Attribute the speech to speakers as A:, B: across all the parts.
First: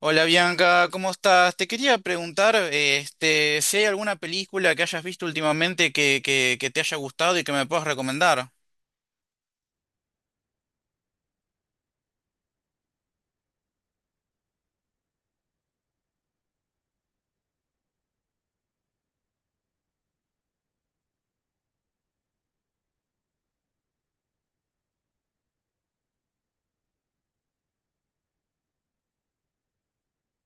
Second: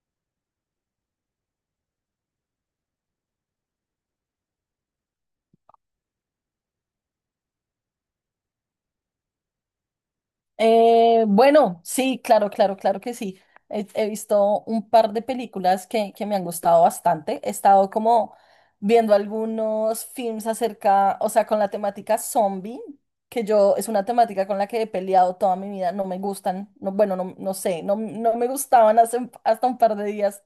A: Hola Bianca, ¿cómo estás? Te quería preguntar, si hay alguna película que hayas visto últimamente que te haya gustado y que me puedas recomendar.
B: Bueno, sí, claro, claro, claro que sí. He visto un par de películas que me han gustado bastante. He estado como viendo algunos films acerca, o sea, con la temática zombie, que yo es una temática con la que he peleado toda mi vida. No me gustan, no, bueno, no, no sé, no, no me gustaban hasta un par de días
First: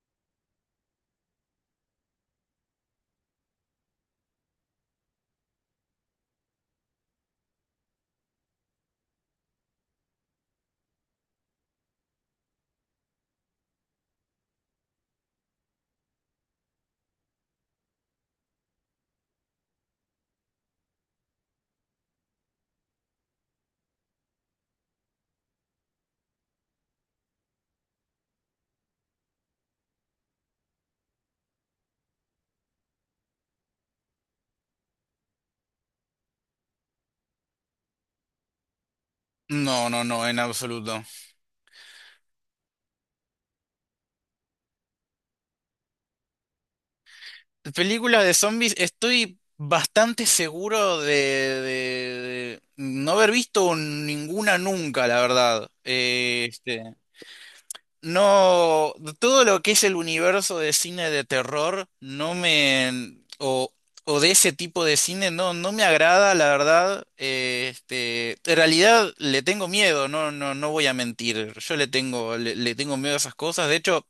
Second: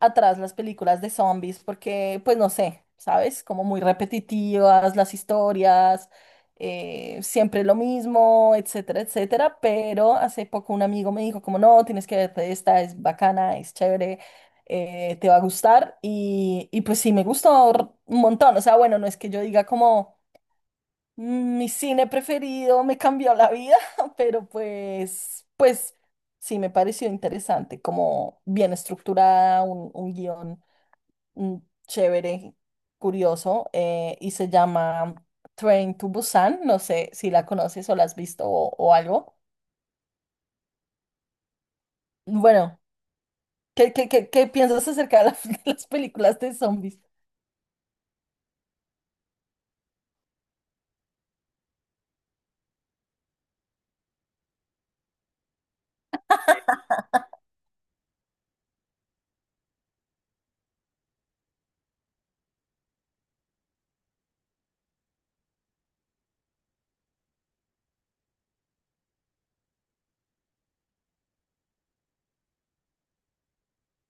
B: atrás las películas de zombies porque, pues no sé, ¿sabes? Como muy repetitivas las historias, siempre lo mismo, etcétera, etcétera. Pero hace poco un amigo me dijo como, no, tienes que verte esta, es bacana, es chévere, te va a gustar. Y pues sí, me gustó un montón. O sea, bueno, no es que yo diga como "mi cine preferido me cambió la vida", pero pues sí me pareció interesante, como bien estructurada, un guión mm, chévere, curioso, y se llama Train to Busan. No sé si la conoces o la has visto o algo.
A: No, no, no, en absoluto.
B: Bueno, ¿qué piensas acerca de las películas de zombies?
A: Películas de zombies, estoy bastante seguro de, de no haber visto ninguna nunca, la verdad. No, todo lo que es el universo de cine de terror, no me, o, o de ese tipo de cine, no, no me agrada, la verdad. En realidad le tengo miedo, no, no, no voy a mentir. Yo le tengo, le tengo miedo a esas cosas. De hecho,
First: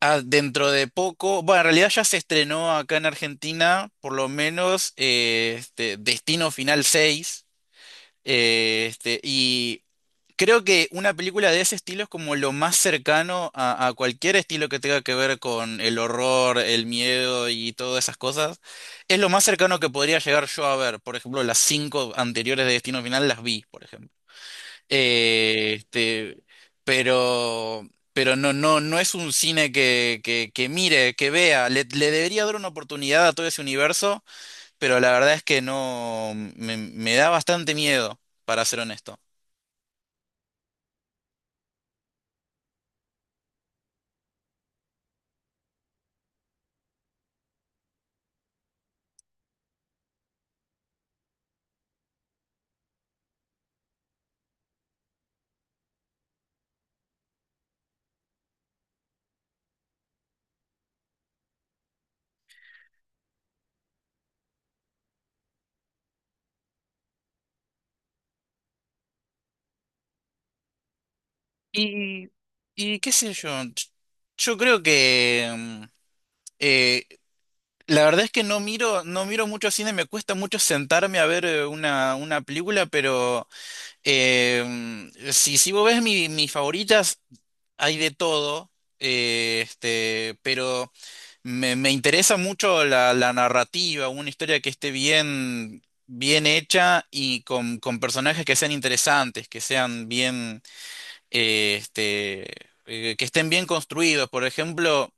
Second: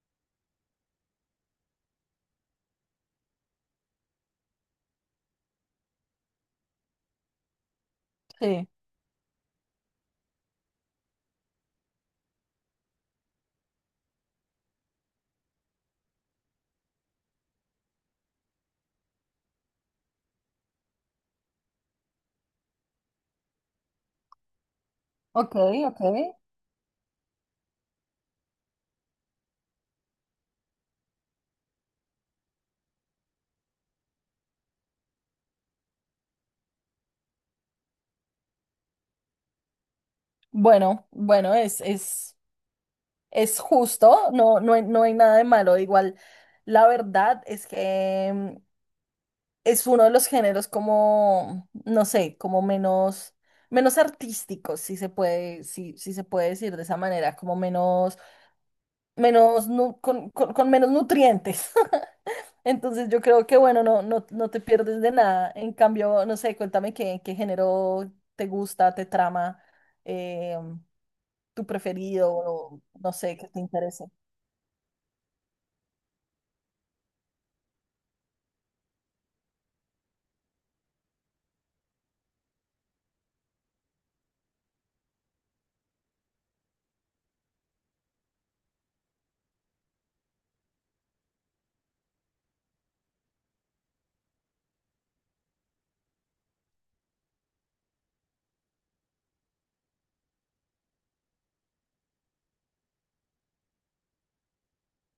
A: dentro de poco, bueno, en realidad ya se estrenó acá en Argentina, por lo menos, Destino Final 6.
B: Sí,
A: Y creo que una película de ese estilo es como lo más cercano a cualquier estilo que tenga que ver con el horror, el miedo y todas esas cosas. Es lo más cercano que podría llegar yo a ver. Por ejemplo, las cinco anteriores de Destino Final las vi, por ejemplo.
B: ok,
A: Eh,
B: ok.
A: este, pero, pero no, no, no es un cine que mire, que vea. Le debería dar una oportunidad a todo ese universo, pero la verdad es que no, me da bastante miedo, para ser honesto.
B: Bueno, bueno, es justo, no, no hay nada de malo. Igual, la verdad es que es uno de los géneros como, no sé, como menos artísticos, si se puede, si se puede decir de esa manera, como menos, menos, nu- con menos nutrientes. Entonces yo creo que, bueno, no, no, no te pierdes de nada. En cambio, no sé, cuéntame qué género te gusta, te trama, eh, tu
A: Y,
B: preferido, o
A: y qué
B: no
A: sé
B: sé, que
A: yo,
B: te interese.
A: yo creo que eh, la verdad es que no miro, no miro mucho cine, me cuesta mucho sentarme a ver una película, pero si, mis favoritas, hay de todo, pero me interesa mucho la, la narrativa, una historia que esté bien, bien hecha y con personajes que sean interesantes, que sean bien, eh, este, que estén bien construidos. Por ejemplo,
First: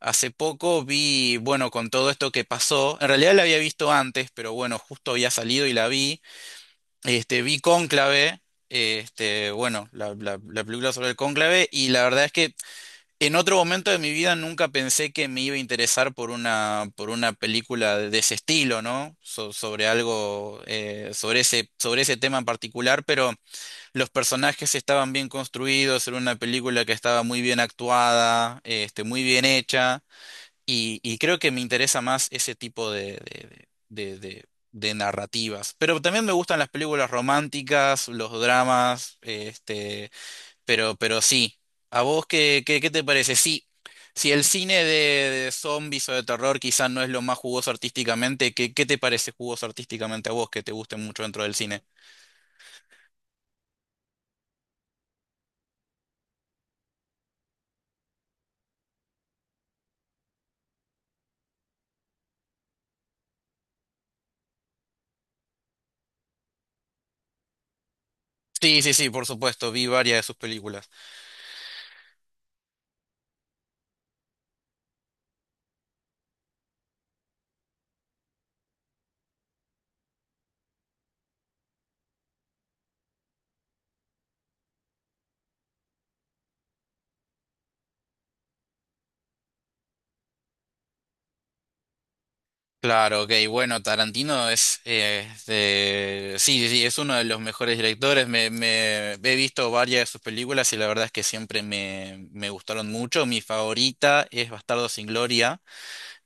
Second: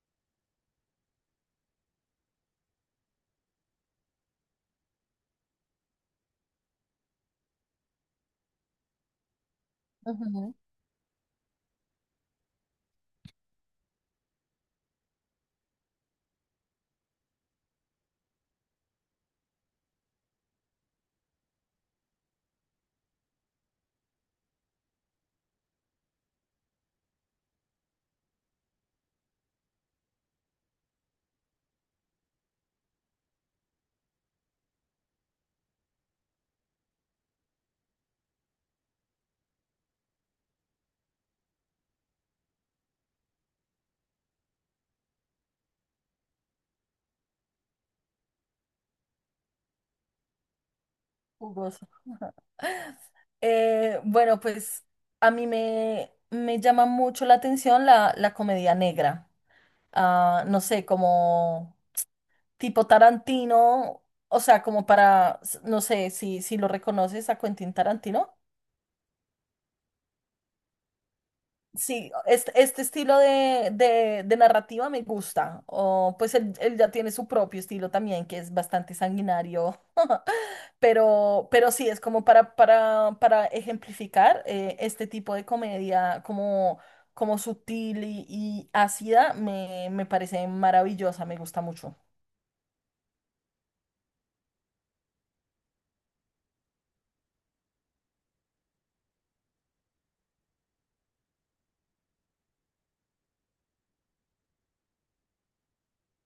A: hace poco vi, bueno, con todo esto que pasó, en realidad la había visto antes, pero bueno, justo había salido y la vi. Este, vi Cónclave, este, bueno, la, la,
B: Ujú.
A: la película sobre el cónclave, y la verdad es que en otro momento de mi vida nunca pensé que me iba a interesar por una película de ese estilo, ¿no? Sobre algo, sobre ese tema en particular, pero los personajes estaban bien construidos, era una película que estaba muy bien actuada, este, muy bien hecha, y creo que me interesa más ese tipo de, de narrativas. Pero también me gustan las películas románticas, los dramas, este. Pero sí. ¿A vos qué, qué te parece? Sí, si el cine de zombies o de terror quizás no es lo más jugoso artísticamente, ¿qué, qué te parece jugoso artísticamente a vos que te guste mucho dentro del cine?
B: Jugoso. Bueno, pues a mí me llama mucho la atención la comedia negra. Ah, no sé, como tipo Tarantino, o sea, como para, no sé si, lo reconoces a Quentin Tarantino.
A: Sí, sí, sí, por supuesto, vi varias de sus películas.
B: Sí, este estilo de, de narrativa me gusta. O pues él ya tiene su propio estilo también, que es bastante sanguinario. Pero sí, es como para, para ejemplificar este tipo de comedia como sutil y ácida, me parece maravillosa, me gusta mucho.
A: Claro, ok, bueno, Tarantino es, sí, sí, sí, es uno de los mejores directores. He visto varias de sus películas y la verdad es que siempre me, me gustaron mucho. Mi favorita es Bastardo sin Gloria.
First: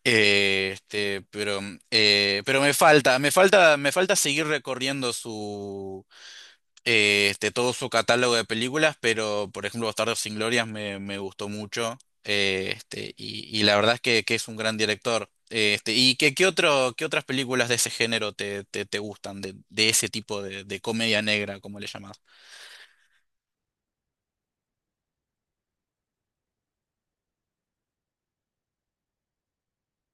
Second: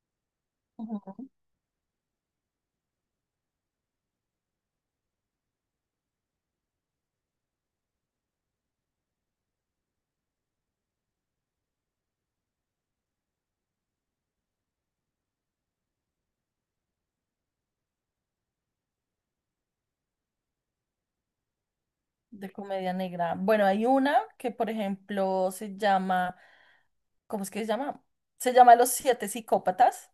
A: Eh, este, pero, pero me falta, me falta, me falta seguir recorriendo su, todo su catálogo de películas, pero por ejemplo, Bastardos sin Glorias me, me gustó mucho, y la verdad es que es un gran director. ¿Y qué, qué otro, qué otras películas de ese género te, te gustan, de ese tipo de comedia negra, como le llamás?
B: De comedia negra. Bueno, hay una que, por ejemplo, se llama, ¿cómo es que se llama? Se llama Los Siete Psicópatas.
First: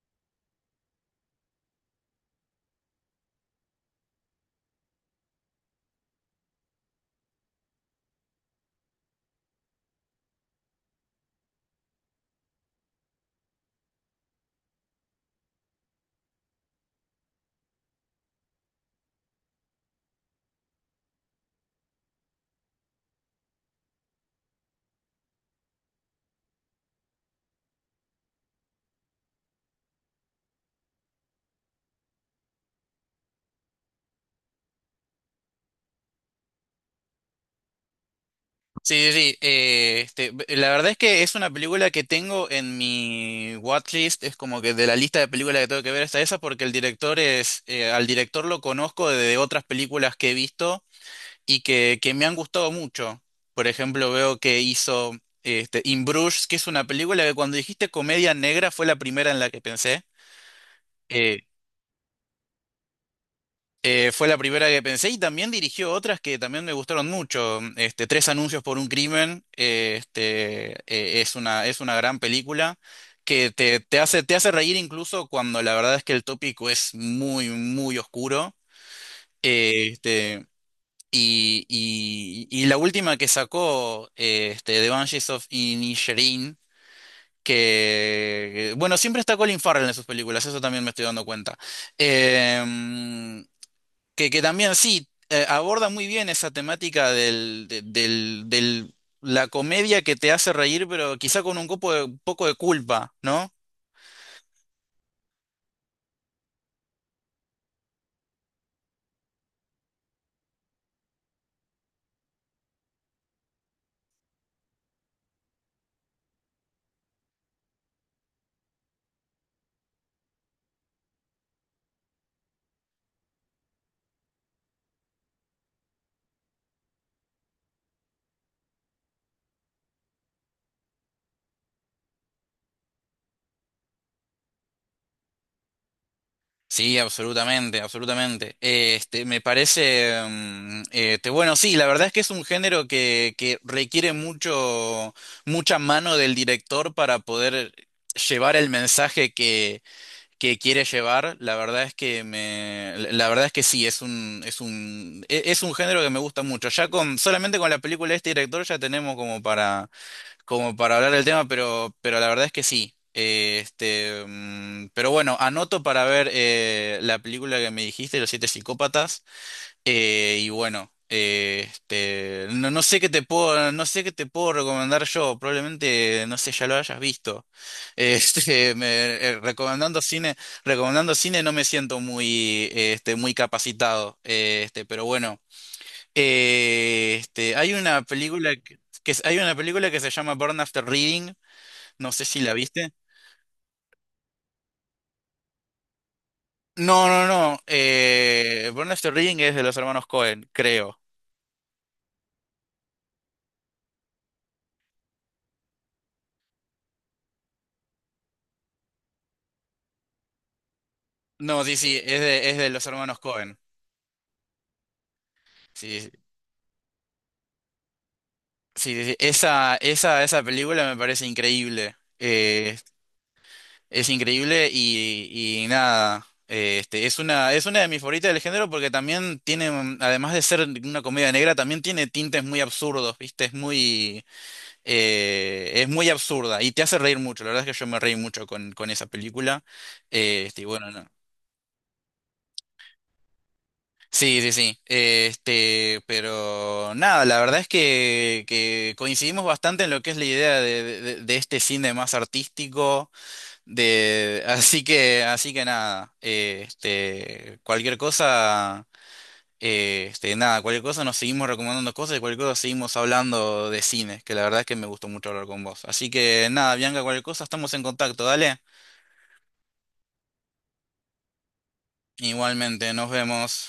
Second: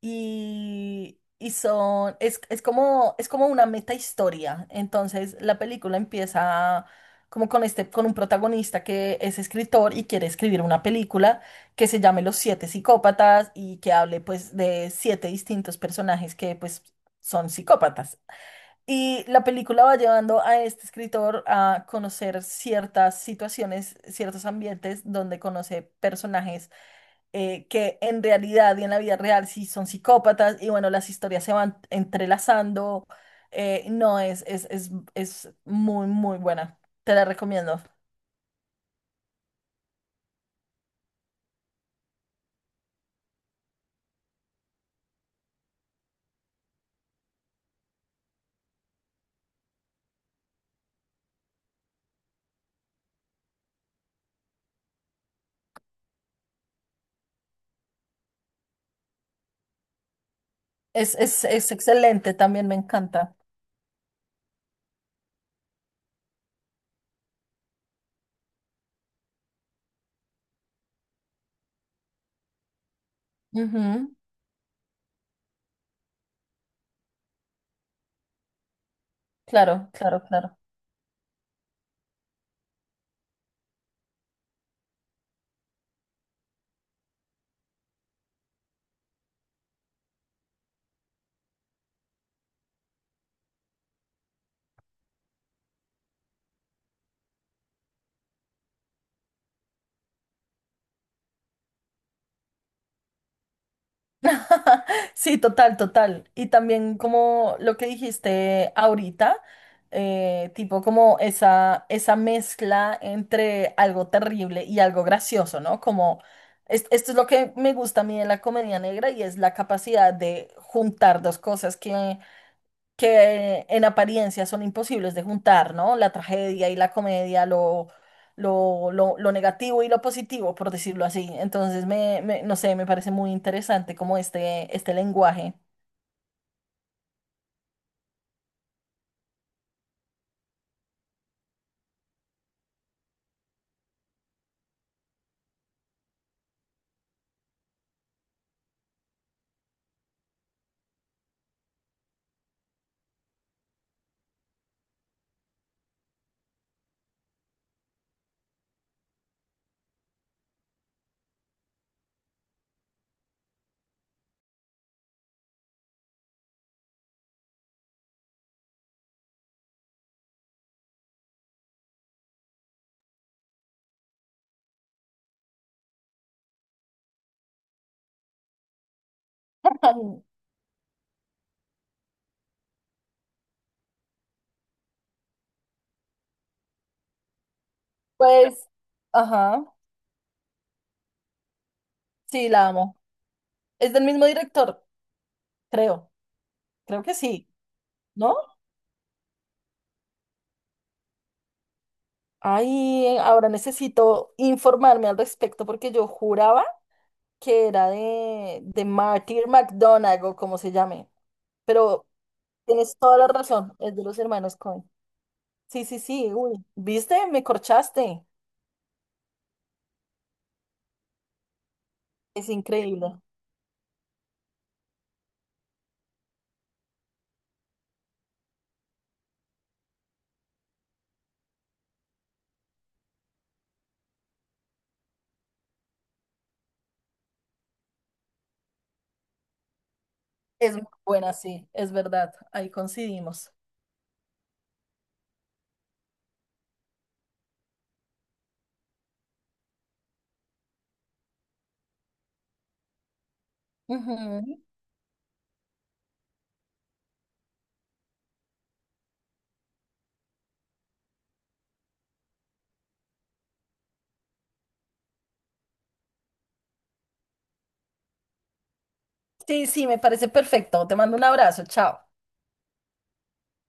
B: Y son, es como una meta historia. Entonces la película empieza como con un protagonista que es escritor y quiere escribir una película que se llame Los Siete Psicópatas y que hable pues de siete distintos personajes que pues son psicópatas. Y la película va llevando a este escritor a conocer ciertas situaciones, ciertos ambientes donde conoce personajes que en realidad y en la vida real sí son psicópatas y bueno, las historias se van entrelazando. No, es muy, muy buena. Te la recomiendo.
A: Sí, sí, sí, la verdad es que es una película que tengo en mi watchlist, es como que de la lista de películas que tengo que ver está esa porque el director es, al director lo conozco de otras películas que he visto y que me han gustado mucho. Por ejemplo, veo que hizo este, In Bruges, que es una película que cuando dijiste comedia negra fue la primera en la que pensé.
B: Es,
A: eh,
B: es, es excelente, también me encanta.
A: fue la primera que pensé y también dirigió otras que también me gustaron mucho. Este, Tres anuncios por un crimen, es una gran película que te,
B: Ujú.
A: te hace reír incluso cuando la verdad es que el tópico es muy, muy oscuro.
B: Claro,
A: Eh,
B: claro,
A: este,
B: claro.
A: y, y la última que sacó, The Banshees of Inisherin, que, bueno, siempre está Colin Farrell en sus películas, eso también me estoy dando cuenta. Em, que también sí, aborda muy bien esa temática del, la comedia que te hace reír, pero quizá con un poco de culpa, ¿no?
B: Sí, total, total. Y también como lo que dijiste ahorita, tipo como esa mezcla entre algo terrible y algo gracioso, ¿no? Como esto es lo que me gusta a mí de la comedia negra y es la capacidad de juntar dos cosas que en apariencia son imposibles de juntar, ¿no? La tragedia y la comedia, lo negativo y lo positivo, por decirlo así. Entonces, no sé, me parece muy interesante como este lenguaje.
A: Sí, absolutamente, absolutamente. Me parece, bueno, sí, la verdad es que es un género que requiere mucho, mucha mano del director para poder llevar el mensaje que quiere llevar, la verdad es que me, la verdad es que sí, es un, es un, es un género que me gusta mucho. Ya con, solamente con la película de este director ya tenemos como para, como para hablar del tema, pero la verdad es que sí. Pero bueno, anoto para ver la película que me dijiste, Los Siete Psicópatas. Y bueno, no, no sé qué te puedo, no sé qué te puedo recomendar yo, probablemente, no sé, ya lo hayas visto. Este, me- Recomendando cine, recomendando cine no me siento muy, muy capacitado. Pero bueno, hay una película
B: Pues,
A: que, hay una
B: ajá,
A: película que se llama Burn After Reading, no sé si
B: sí,
A: la
B: la
A: viste.
B: amo. Es del mismo director, creo, creo
A: No,
B: que
A: no,
B: sí,
A: no.
B: ¿no?
A: Burn After Reading es de los hermanos Cohen, creo.
B: Ay, ahora necesito informarme al respecto porque yo juraba que era de, Martyr McDonagh o como se llame.
A: No, sí, sí,
B: Pero
A: es de los
B: tienes
A: hermanos
B: toda la
A: Cohen.
B: razón, es de los hermanos Coen. Sí, sí, sí, uy, ¿viste? Me corchaste.
A: Sí, sí, sí. Esa película me parece increíble.
B: Es increíble.
A: Es increíble y nada. Es una, es una de mis favoritas del género porque también tiene, además de ser una comedia negra, también tiene tintes muy absurdos, ¿viste? Es muy absurda y te hace reír mucho. La verdad es que yo me reí mucho con esa película. Y
B: Es muy
A: bueno, no.
B: buena, sí, es verdad. Ahí coincidimos.
A: Sí, sí, sí. Este, pero nada, la verdad es que coincidimos bastante en lo que es la idea de, de este cine más artístico, de,
B: Ujú.
A: así que nada, cualquier cosa, nada, cualquier cosa nos seguimos recomendando cosas y cualquier cosa seguimos hablando de cine, que la verdad es que me gustó mucho hablar con vos. Así que nada, Bianca, cualquier cosa, estamos en contacto, dale.
B: Sí, sí, me parece perfecto. Te mando un abrazo, chao.
A: Igualmente, nos vemos.